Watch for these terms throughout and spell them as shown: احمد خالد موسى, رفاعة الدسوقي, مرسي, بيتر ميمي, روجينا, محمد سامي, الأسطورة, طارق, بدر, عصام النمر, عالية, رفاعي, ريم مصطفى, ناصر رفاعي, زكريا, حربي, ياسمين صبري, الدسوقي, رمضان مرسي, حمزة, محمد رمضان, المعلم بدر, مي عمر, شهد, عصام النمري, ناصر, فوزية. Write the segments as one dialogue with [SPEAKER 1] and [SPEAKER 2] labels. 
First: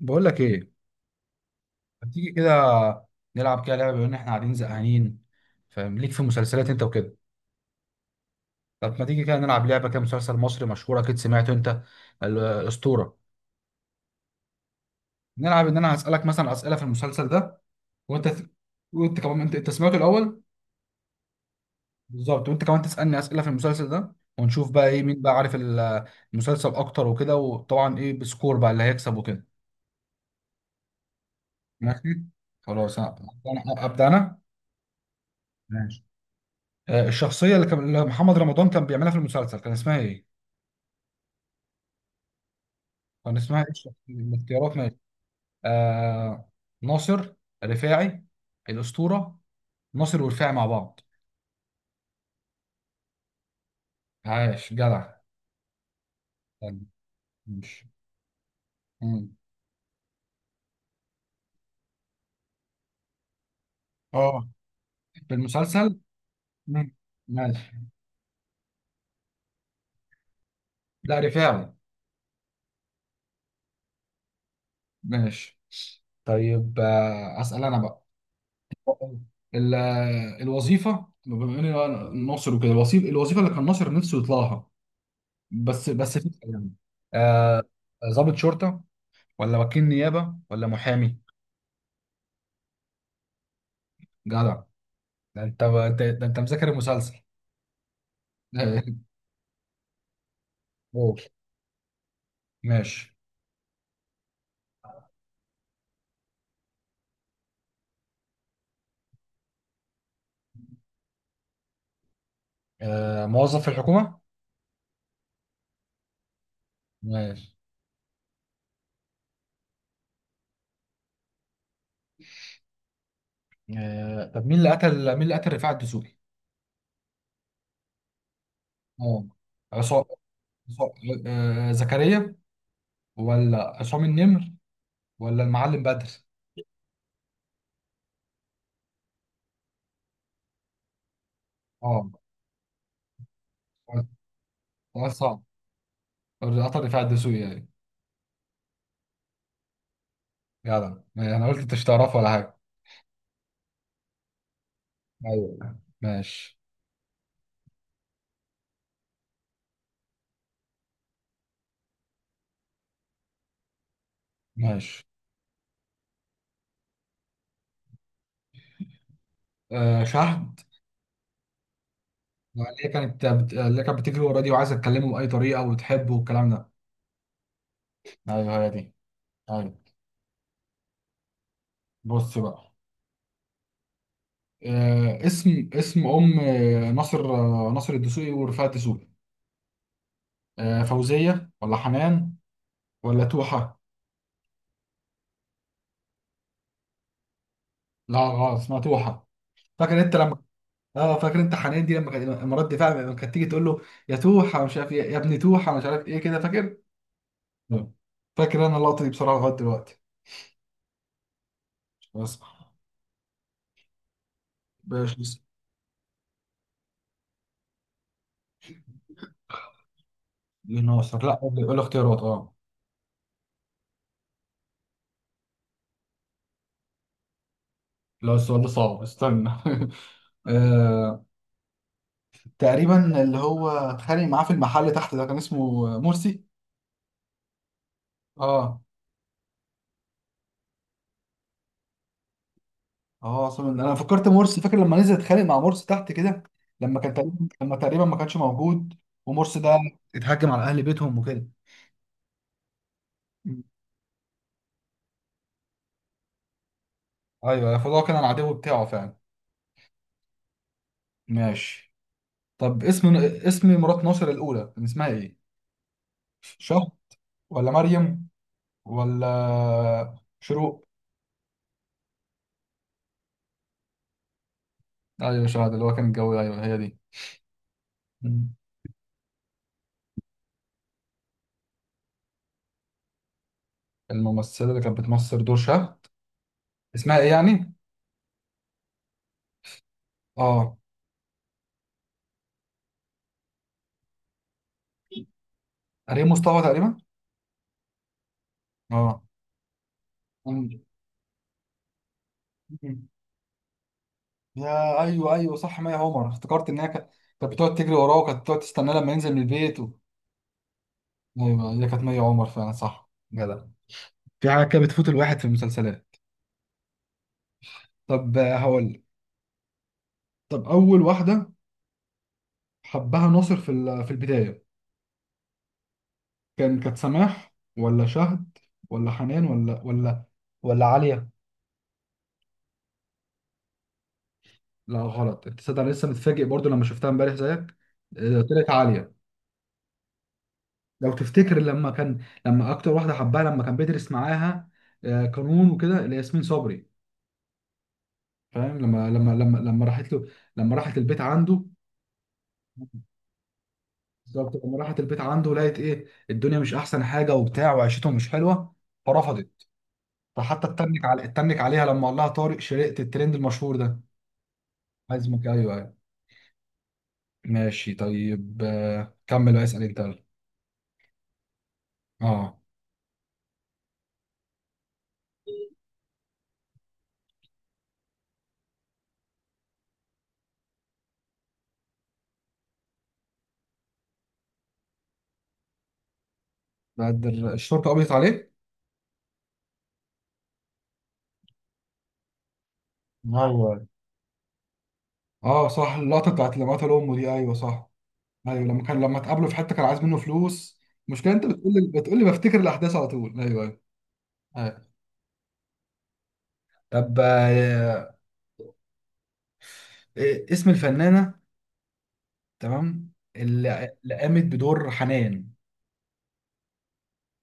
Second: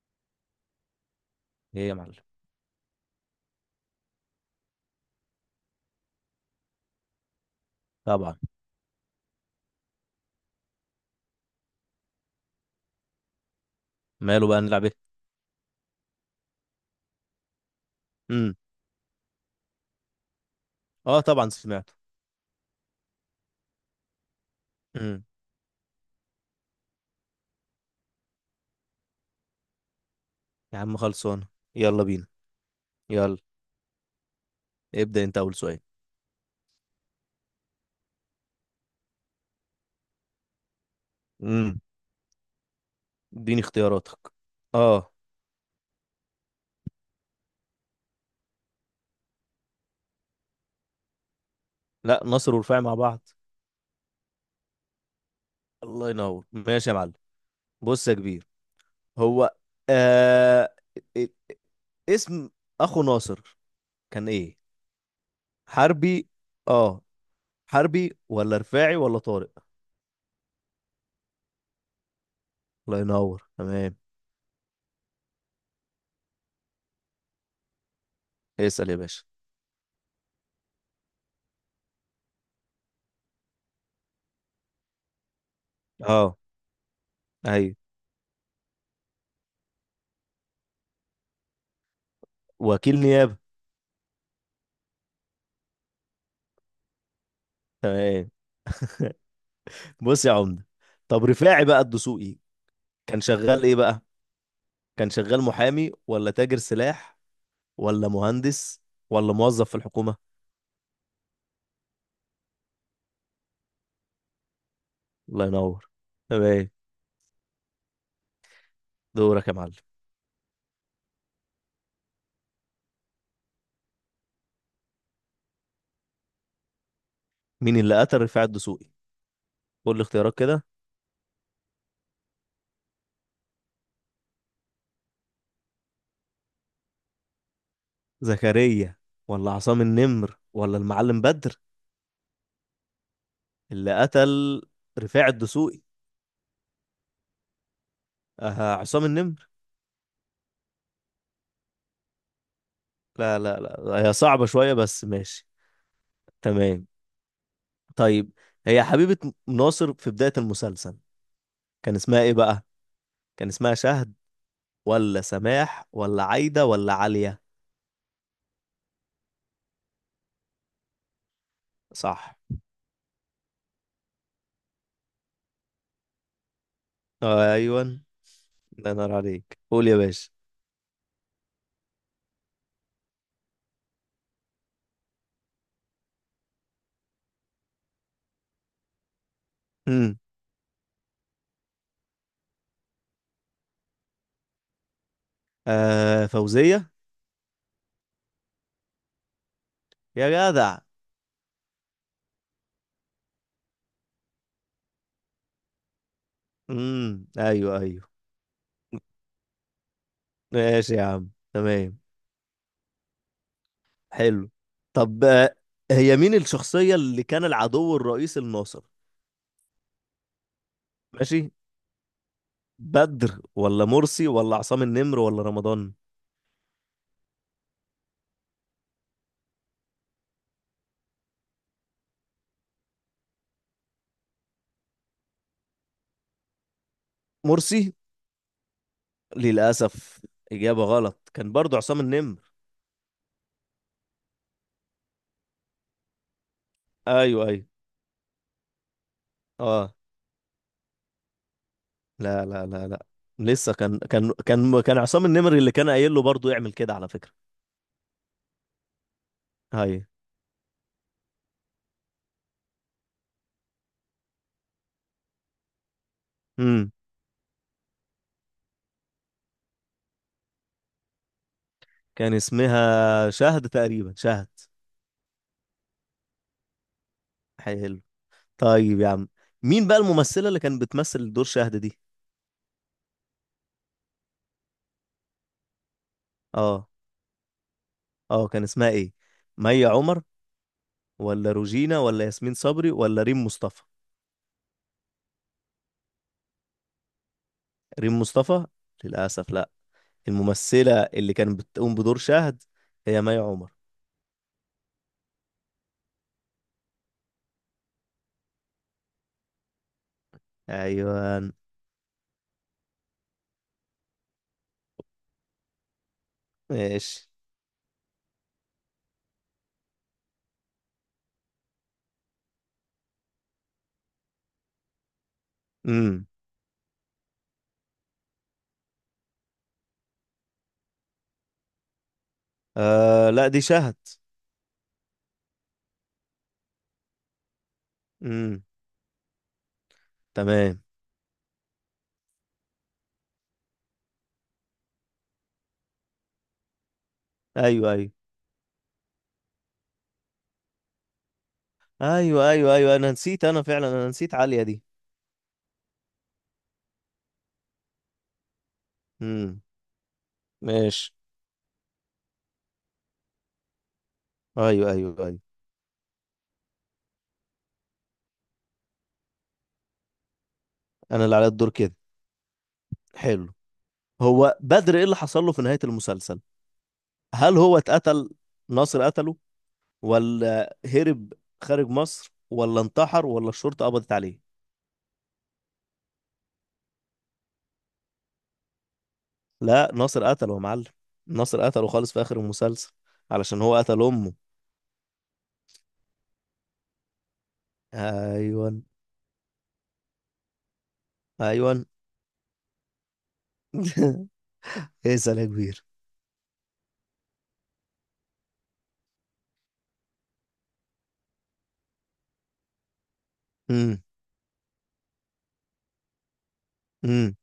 [SPEAKER 1] بقول لك ايه.
[SPEAKER 2] ايه يا
[SPEAKER 1] ما
[SPEAKER 2] معلم؟
[SPEAKER 1] تيجي كده نلعب كده لعبه بما ان احنا قاعدين زهقانين. فاهم ليك في مسلسلات انت وكده؟
[SPEAKER 2] طبعا.
[SPEAKER 1] طب ما تيجي كده نلعب لعبه كده مسلسل مصري مشهور اكيد سمعته انت. الاسطوره.
[SPEAKER 2] ماله، بقى نلعب ايه؟
[SPEAKER 1] نلعب ان انا هسالك مثلا اسئله في المسلسل ده، وانت
[SPEAKER 2] امم
[SPEAKER 1] وانت كمان انت سمعته الاول.
[SPEAKER 2] اه طبعا سمعته.
[SPEAKER 1] بالظبط، وانت كمان تسالني اسئله في المسلسل ده ونشوف بقى ايه مين
[SPEAKER 2] امم
[SPEAKER 1] بقى عارف المسلسل اكتر وكده، وطبعا ايه بسكور بقى اللي هيكسب وكده.
[SPEAKER 2] يا عم خلصان، يلا
[SPEAKER 1] ماشي
[SPEAKER 2] بينا.
[SPEAKER 1] خلاص.
[SPEAKER 2] يلا
[SPEAKER 1] ابدا انا.
[SPEAKER 2] ابدأ انت اول سؤال.
[SPEAKER 1] ماشي. الشخصية اللي محمد رمضان كان بيعملها في المسلسل كان اسمها ايه؟
[SPEAKER 2] امم
[SPEAKER 1] كان اسمها
[SPEAKER 2] اديني
[SPEAKER 1] ايه الشخصية؟
[SPEAKER 2] اختياراتك.
[SPEAKER 1] الاختيارات، ماشي.
[SPEAKER 2] اه
[SPEAKER 1] آه ناصر، رفاعي، الأسطورة، ناصر ورفاعي مع بعض.
[SPEAKER 2] لا، ناصر ورفاعي مع بعض.
[SPEAKER 1] عاش جدع.
[SPEAKER 2] الله ينور،
[SPEAKER 1] يعني،
[SPEAKER 2] ماشي يا معلم.
[SPEAKER 1] مش.
[SPEAKER 2] بص يا كبير،
[SPEAKER 1] مم.
[SPEAKER 2] هو آه... ا- اسم اخو ناصر كان
[SPEAKER 1] اه،
[SPEAKER 2] ايه؟
[SPEAKER 1] في المسلسل.
[SPEAKER 2] حربي
[SPEAKER 1] مم.
[SPEAKER 2] اه.
[SPEAKER 1] ماشي.
[SPEAKER 2] حربي ولا رفاعي ولا طارق؟
[SPEAKER 1] لا رفاعي.
[SPEAKER 2] الله ينور، تمام.
[SPEAKER 1] ماشي. طيب أسأل أنا بقى.
[SPEAKER 2] اسأل يا باشا.
[SPEAKER 1] ال- الوظيفة بما إني أنا ناصر وكده، الوظيفة اللي كان ناصر نفسه يطلعها. بس بس في
[SPEAKER 2] اه
[SPEAKER 1] يعني. آه،
[SPEAKER 2] ايوه،
[SPEAKER 1] ضابط شرطة، ولا وكيل نيابة، ولا محامي؟
[SPEAKER 2] وكيل نيابة.
[SPEAKER 1] جدع. ده انت، ده انت مذاكر المسلسل.
[SPEAKER 2] تمام. بص يا عمده،
[SPEAKER 1] قول.
[SPEAKER 2] طب رفاعي بقى الدسوقي
[SPEAKER 1] ماشي.
[SPEAKER 2] كان شغال ايه بقى؟ كان شغال محامي ولا تاجر سلاح ولا مهندس ولا موظف في الحكومة؟
[SPEAKER 1] موظف في الحكومة.
[SPEAKER 2] الله ينور، تمام.
[SPEAKER 1] ماشي.
[SPEAKER 2] دورك يا معلم.
[SPEAKER 1] طب مين اللي قتل رفاعة الدسوقي؟
[SPEAKER 2] مين اللي قتل رفاعي الدسوقي؟
[SPEAKER 1] اه،
[SPEAKER 2] قول لي
[SPEAKER 1] عصام
[SPEAKER 2] اختيارات كده.
[SPEAKER 1] زكريا، ولا عصام النمر، ولا المعلم بدر؟
[SPEAKER 2] زكريا ولا عصام النمر ولا المعلم بدر؟
[SPEAKER 1] اه،
[SPEAKER 2] اللي قتل
[SPEAKER 1] سؤال
[SPEAKER 2] رفاعي
[SPEAKER 1] صعب.
[SPEAKER 2] الدسوقي
[SPEAKER 1] قطر رفاعة الدسوقي يعني.
[SPEAKER 2] آه عصام النمر.
[SPEAKER 1] جدع انا قلت انت مش تعرفه ولا حاجة.
[SPEAKER 2] لا لا لا، هي صعبة شوية بس ماشي.
[SPEAKER 1] ايوه. ماشي
[SPEAKER 2] تمام. طيب، هي حبيبة ناصر في بداية المسلسل كان اسمها ايه بقى؟ كان اسمها شهد
[SPEAKER 1] ماشي.
[SPEAKER 2] ولا سماح ولا عايدة ولا عالية؟
[SPEAKER 1] شهر.
[SPEAKER 2] صح،
[SPEAKER 1] اللي كانت بتجري ورا دي وعايزه تكلمه باي طريقه وتحبه والكلام ده.
[SPEAKER 2] ايوه. الله
[SPEAKER 1] ايوه هي دي.
[SPEAKER 2] ينور عليك،
[SPEAKER 1] ايوه.
[SPEAKER 2] قول يا باشا.
[SPEAKER 1] بص بقى. اسم ام ناصر الدسوقي ورفاعة الدسوقي.
[SPEAKER 2] امم
[SPEAKER 1] فوزيه، ولا حنان، ولا توحه؟
[SPEAKER 2] آه فوزية.
[SPEAKER 1] لا غلط، اسمها توحه. فاكر انت
[SPEAKER 2] يا
[SPEAKER 1] لما
[SPEAKER 2] جدع.
[SPEAKER 1] اه فاكر انت حنان دي لما كانت مرات دفاع، لما كانت تيجي تقول له يا توحه مش عارف ايه يا ابني، توحه مش عارف ايه كده، فاكر؟
[SPEAKER 2] ايوه
[SPEAKER 1] نعم.
[SPEAKER 2] ايوه.
[SPEAKER 1] فاكر انا اللقطه دي بصراحه لغايه دلوقتي.
[SPEAKER 2] ماشي يا عم، تمام،
[SPEAKER 1] بس.
[SPEAKER 2] حلو. طب
[SPEAKER 1] مش.
[SPEAKER 2] آه، هي مين الشخصية اللي كان العدو الرئيسي لناصر؟
[SPEAKER 1] ناصر لا.
[SPEAKER 2] ماشي.
[SPEAKER 1] قول لي اختيارات. اه.
[SPEAKER 2] بدر ولا مرسي ولا عصام النمر ولا رمضان؟
[SPEAKER 1] لا السؤال ده صعب، استنى. آه، تقريبا اللي هو اتخانق معاه في المحل تحت ده كان اسمه مرسي.
[SPEAKER 2] مرسي.
[SPEAKER 1] اه
[SPEAKER 2] للأسف إجابة غلط، كان برضو عصام النمر.
[SPEAKER 1] اه، اصلا انا فكرت مرسي. فاكر لما نزل اتخانق مع مرسي تحت كده، لما كان
[SPEAKER 2] ايوه
[SPEAKER 1] تقريبا
[SPEAKER 2] ايوه
[SPEAKER 1] لما تقريبا ما كانش موجود. ومرسي ده
[SPEAKER 2] اه.
[SPEAKER 1] اتهجم على اهل بيتهم وكده.
[SPEAKER 2] لا لا لا لا،
[SPEAKER 1] مم.
[SPEAKER 2] لسه كان عصام النمري اللي كان قايل له برضه يعمل كده على فكرة.
[SPEAKER 1] ايوه، فده كان العدو بتاعه فعلا.
[SPEAKER 2] هاي.
[SPEAKER 1] ماشي. طب اسم مرات ناصر الاولى كان اسمها ايه؟ شهد،
[SPEAKER 2] امم
[SPEAKER 1] ولا مريم، ولا شروق؟
[SPEAKER 2] كان اسمها شهد تقريبا، شهد.
[SPEAKER 1] ايوه شهد، اللي هو كان الجو. ايوه هي
[SPEAKER 2] حلو.
[SPEAKER 1] دي.
[SPEAKER 2] طيب يا عم، مين بقى الممثلة اللي كانت بتمثل دور شهد دي؟
[SPEAKER 1] الممثلة اللي كانت بتمثل دور شهد،
[SPEAKER 2] اه
[SPEAKER 1] اسمها ايه يعني؟
[SPEAKER 2] اه كان اسمها ايه؟ مي عمر
[SPEAKER 1] اه،
[SPEAKER 2] ولا روجينا ولا ياسمين صبري ولا ريم مصطفى؟
[SPEAKER 1] ريم مصطفى تقريبا.
[SPEAKER 2] ريم مصطفى.
[SPEAKER 1] اه.
[SPEAKER 2] للأسف لا،
[SPEAKER 1] أم-
[SPEAKER 2] الممثلة اللي كانت بتقوم بدور شهد
[SPEAKER 1] أم.
[SPEAKER 2] هي مي عمر.
[SPEAKER 1] يا ايوه ايوه صح مي عمر. افتكرت ان هي كانت بتقعد تجري وراه وكانت بتقعد تستناه لما ينزل من البيت و...
[SPEAKER 2] ايوه.
[SPEAKER 1] ايوه هي كانت مي عمر فعلا صح جدع. في حاجة كده بتفوت الواحد في المسلسلات.
[SPEAKER 2] ماشي.
[SPEAKER 1] طب هقول لك. طب اول واحدة حبها ناصر في البداية.
[SPEAKER 2] امم
[SPEAKER 1] كانت سماح، ولا شهد، ولا حنان، ولا عالية؟
[SPEAKER 2] آه لا، دي شهد.
[SPEAKER 1] لا غلط، انت تصدق انا لسه متفاجئ برضو لما شفتها امبارح زيك.
[SPEAKER 2] امم
[SPEAKER 1] طلعت عاليه.
[SPEAKER 2] تمام.
[SPEAKER 1] لو تفتكر لما اكتر واحده حبها لما كان بيدرس معاها قانون وكده، اللي هي ياسمين صبري.
[SPEAKER 2] ايوه ايوه
[SPEAKER 1] فاهم لما راحت له، لما راحت البيت عنده.
[SPEAKER 2] ايوه. ايوه ايوه، نسيت، فعلا نسيت عالية
[SPEAKER 1] بالظبط لما
[SPEAKER 2] دي.
[SPEAKER 1] راحت البيت عنده لقيت ايه الدنيا مش احسن حاجه وبتاع وعيشتهم مش حلوه،
[SPEAKER 2] امم
[SPEAKER 1] فرفضت. فحتى اتنك
[SPEAKER 2] ماشي.
[SPEAKER 1] على اتنك عليها لما قال لها طارق شرقت الترند المشهور ده.
[SPEAKER 2] ايوه ايوه ايوه.
[SPEAKER 1] عايزمك ايوه ايوه. ماشي. طيب كمل بقى اسال انت.
[SPEAKER 2] انا اللي عليا الدور كده.
[SPEAKER 1] اه،
[SPEAKER 2] حلو. هو بدر ايه اللي حصل له في نهاية المسلسل؟ هل هو اتقتل؟ ناصر قتله ولا هرب خارج مصر ولا انتحر ولا الشرطة قبضت عليه؟
[SPEAKER 1] بعد الشرطه قبضت عليه.
[SPEAKER 2] لا، ناصر قتله يا معلم، ناصر قتله خالص في اخر المسلسل علشان هو
[SPEAKER 1] هو.
[SPEAKER 2] قتل امه.
[SPEAKER 1] اه صح، اللقطه بتاعت لما قتل امه دي ايوه صح. ايوه
[SPEAKER 2] ايوه
[SPEAKER 1] لما اتقابلوا في حته كان عايز منه فلوس. المشكله انت بتقول
[SPEAKER 2] ايوه.
[SPEAKER 1] لي بتقول لي بفتكر الاحداث على طول. ايوه ايوه. أيوة.
[SPEAKER 2] اسال يا كبير.
[SPEAKER 1] طب إيه اسم الفنانه تمام اللي
[SPEAKER 2] امم
[SPEAKER 1] اللي قامت بدور حنان؟
[SPEAKER 2] امم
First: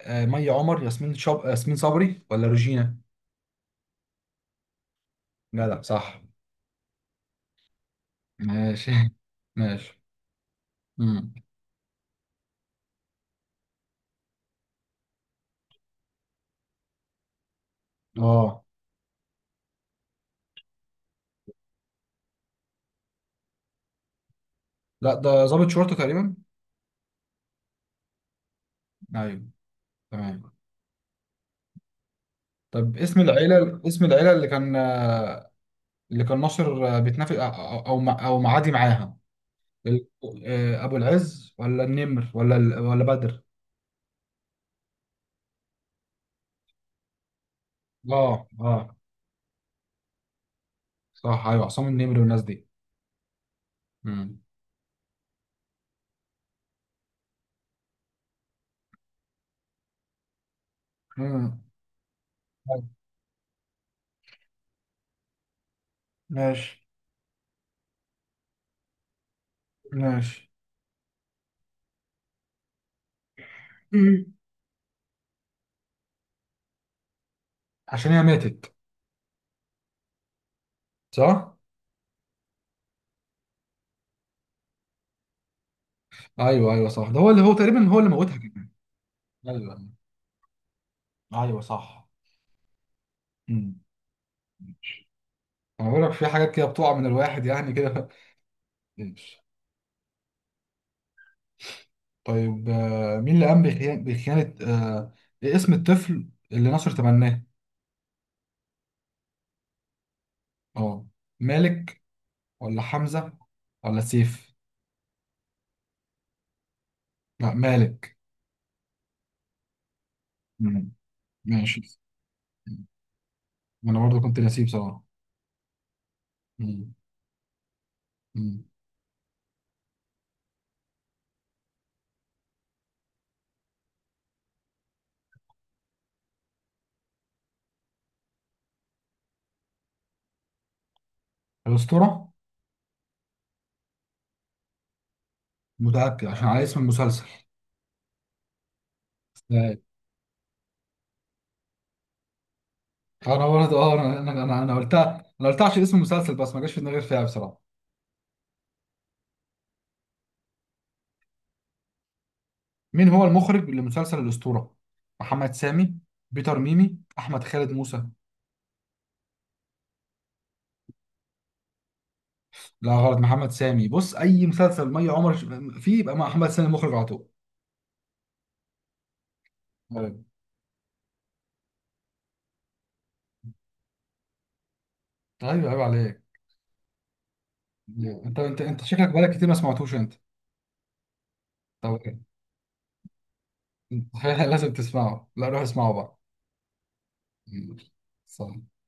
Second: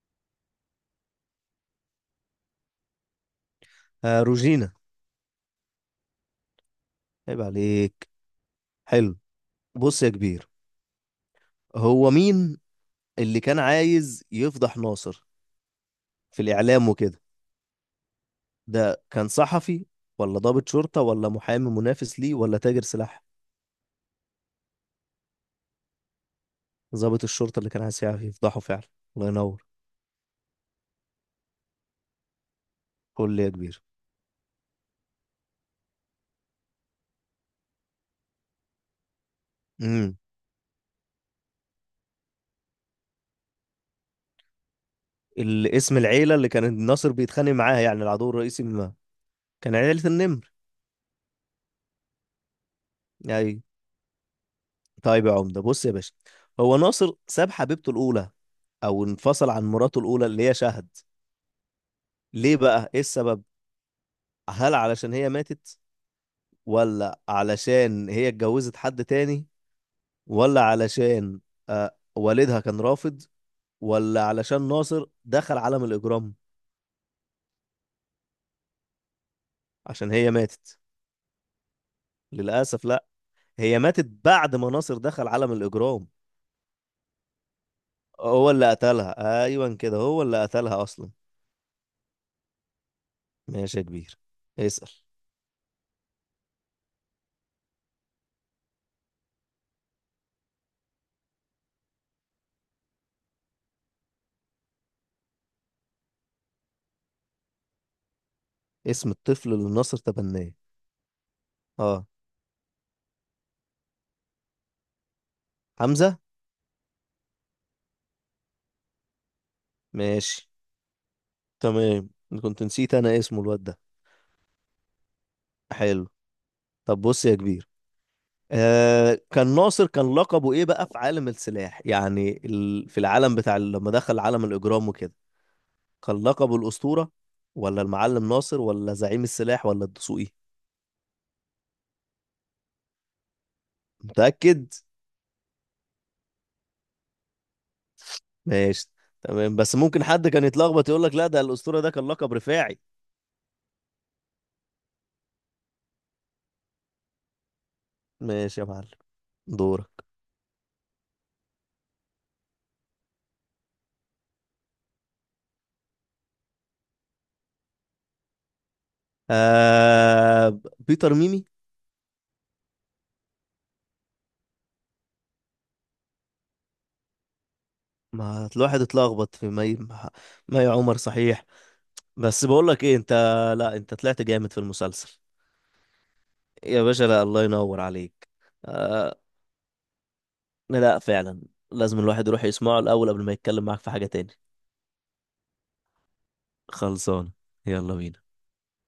[SPEAKER 1] مي عمر، ياسمين ياسمين صبري، ولا روجينا؟
[SPEAKER 2] آه روجينا.
[SPEAKER 1] جدع صح.
[SPEAKER 2] عيب عليك.
[SPEAKER 1] ماشي.
[SPEAKER 2] حلو.
[SPEAKER 1] ماشي.
[SPEAKER 2] بص يا كبير،
[SPEAKER 1] امم.
[SPEAKER 2] هو مين اللي كان عايز يفضح ناصر في الإعلام وكده؟
[SPEAKER 1] اه
[SPEAKER 2] ده كان صحفي ولا ضابط شرطة ولا محامي منافس ليه ولا تاجر سلاح؟
[SPEAKER 1] لا، ده ضابط شرطه تقريبا.
[SPEAKER 2] ضابط الشرطة، اللي كان عايز يعرف يفضحه فعلا. الله
[SPEAKER 1] ايوه.
[SPEAKER 2] ينور.
[SPEAKER 1] تمام. طب اسم
[SPEAKER 2] قول لي يا
[SPEAKER 1] العيله
[SPEAKER 2] كبير.
[SPEAKER 1] اسم العيله اللي كان اللي كان ناصر بيتنافس أو معادي معاها. ال-
[SPEAKER 2] امم
[SPEAKER 1] ابو العز، ولا النمر، ولا بدر.
[SPEAKER 2] الاسم العيلة اللي كان ناصر بيتخانق معاها، يعني العدو
[SPEAKER 1] اه
[SPEAKER 2] الرئيسي، ما
[SPEAKER 1] اه
[SPEAKER 2] كان عيلة النمر
[SPEAKER 1] صح. ايوه عصام النمر والناس دي.
[SPEAKER 2] يعني.
[SPEAKER 1] امم.
[SPEAKER 2] طيب يا عمدة، بص يا باشا، هو ناصر ساب حبيبته الأولى أو انفصل عن مراته الأولى اللي هي شهد
[SPEAKER 1] أمم.
[SPEAKER 2] ليه
[SPEAKER 1] طيب،
[SPEAKER 2] بقى؟ إيه السبب؟ هل علشان هي ماتت،
[SPEAKER 1] ماشي
[SPEAKER 2] ولا علشان هي اتجوزت حد تاني،
[SPEAKER 1] ماشي.
[SPEAKER 2] ولا علشان آه والدها كان رافض، ولا
[SPEAKER 1] أمم.
[SPEAKER 2] علشان ناصر دخل عالم الإجرام؟
[SPEAKER 1] عشان هي ماتت.
[SPEAKER 2] عشان هي ماتت.
[SPEAKER 1] صح.
[SPEAKER 2] للأسف لا، هي ماتت بعد ما ناصر دخل عالم الإجرام،
[SPEAKER 1] ايوه ايوه صح، ده هو اللي هو تقريبا هو اللي موتها
[SPEAKER 2] هو
[SPEAKER 1] كمان.
[SPEAKER 2] اللي قتلها،
[SPEAKER 1] ايوه
[SPEAKER 2] أيوة كده، هو اللي قتلها أصلا.
[SPEAKER 1] ايوه صح.
[SPEAKER 2] ماشي
[SPEAKER 1] امم.
[SPEAKER 2] يا كبير، اسأل.
[SPEAKER 1] انا بقول لك في حاجات كده بتقع من الواحد يعني كده. ماشي. طيب مين اللي قام بخيانة، اسم الطفل اللي ناصر تبناه؟
[SPEAKER 2] اسم الطفل اللي ناصر تبناه
[SPEAKER 1] اه، مالك،
[SPEAKER 2] اه
[SPEAKER 1] ولا حمزة، ولا سيف؟
[SPEAKER 2] حمزة.
[SPEAKER 1] لا مالك.
[SPEAKER 2] ماشي.
[SPEAKER 1] مم. ماشي.
[SPEAKER 2] تمام. كنت نسيت أنا اسمه الواد ده.
[SPEAKER 1] انا برضو كنت نسيب بصراحة.
[SPEAKER 2] حلو.
[SPEAKER 1] مم.
[SPEAKER 2] طب بص يا كبير،
[SPEAKER 1] مم.
[SPEAKER 2] آه كان ناصر كان لقبه ايه بقى في عالم السلاح، يعني في العالم لما دخل عالم الاجرام وكده؟ كان لقبه الاسطوره ولا المعلم ناصر ولا زعيم السلاح ولا الدسوقي؟
[SPEAKER 1] الأسطورة.
[SPEAKER 2] متاكد؟
[SPEAKER 1] متأكد، عشان على اسم المسلسل.
[SPEAKER 2] ماشي، تمام. بس
[SPEAKER 1] لا.
[SPEAKER 2] ممكن حد كان يتلخبط يقول لك لا، ده الاسطوره ده كان لقب رفاعي.
[SPEAKER 1] انا برضو اه انا انا انا أنا قلتها انا قلتها عشان اسم المسلسل، بس ما جاش في دماغي غير فيها بصراحة.
[SPEAKER 2] ماشي يا معلم، دورك.
[SPEAKER 1] مين هو المخرج لمسلسل الأسطورة؟ محمد سامي، بيتر ميمي، احمد خالد موسى.
[SPEAKER 2] آه بيتر ميمي.
[SPEAKER 1] لا غلط، محمد سامي. بص اي مسلسل مي عمر فيه يبقى محمد سامي مخرج على طول.
[SPEAKER 2] ما الواحد اتلخبط في مي، ما
[SPEAKER 1] ايوه
[SPEAKER 2] ما يا عمر صحيح. بس بقول لك ايه انت، لا انت طلعت جامد في المسلسل
[SPEAKER 1] ايوه عيب عليك.
[SPEAKER 2] يا باشا، لا الله ينور عليك.
[SPEAKER 1] انت شكلك
[SPEAKER 2] آه
[SPEAKER 1] بقالك كتير ما سمعتوش انت.
[SPEAKER 2] لا فعلا،
[SPEAKER 1] طب
[SPEAKER 2] لازم الواحد يروح يسمعه الأول قبل ما يتكلم معاك في حاجة
[SPEAKER 1] انت
[SPEAKER 2] تاني.
[SPEAKER 1] لازم تسمعه. لا روح اسمعه بقى.
[SPEAKER 2] خلصان،
[SPEAKER 1] مم.
[SPEAKER 2] يلا بينا.
[SPEAKER 1] صح.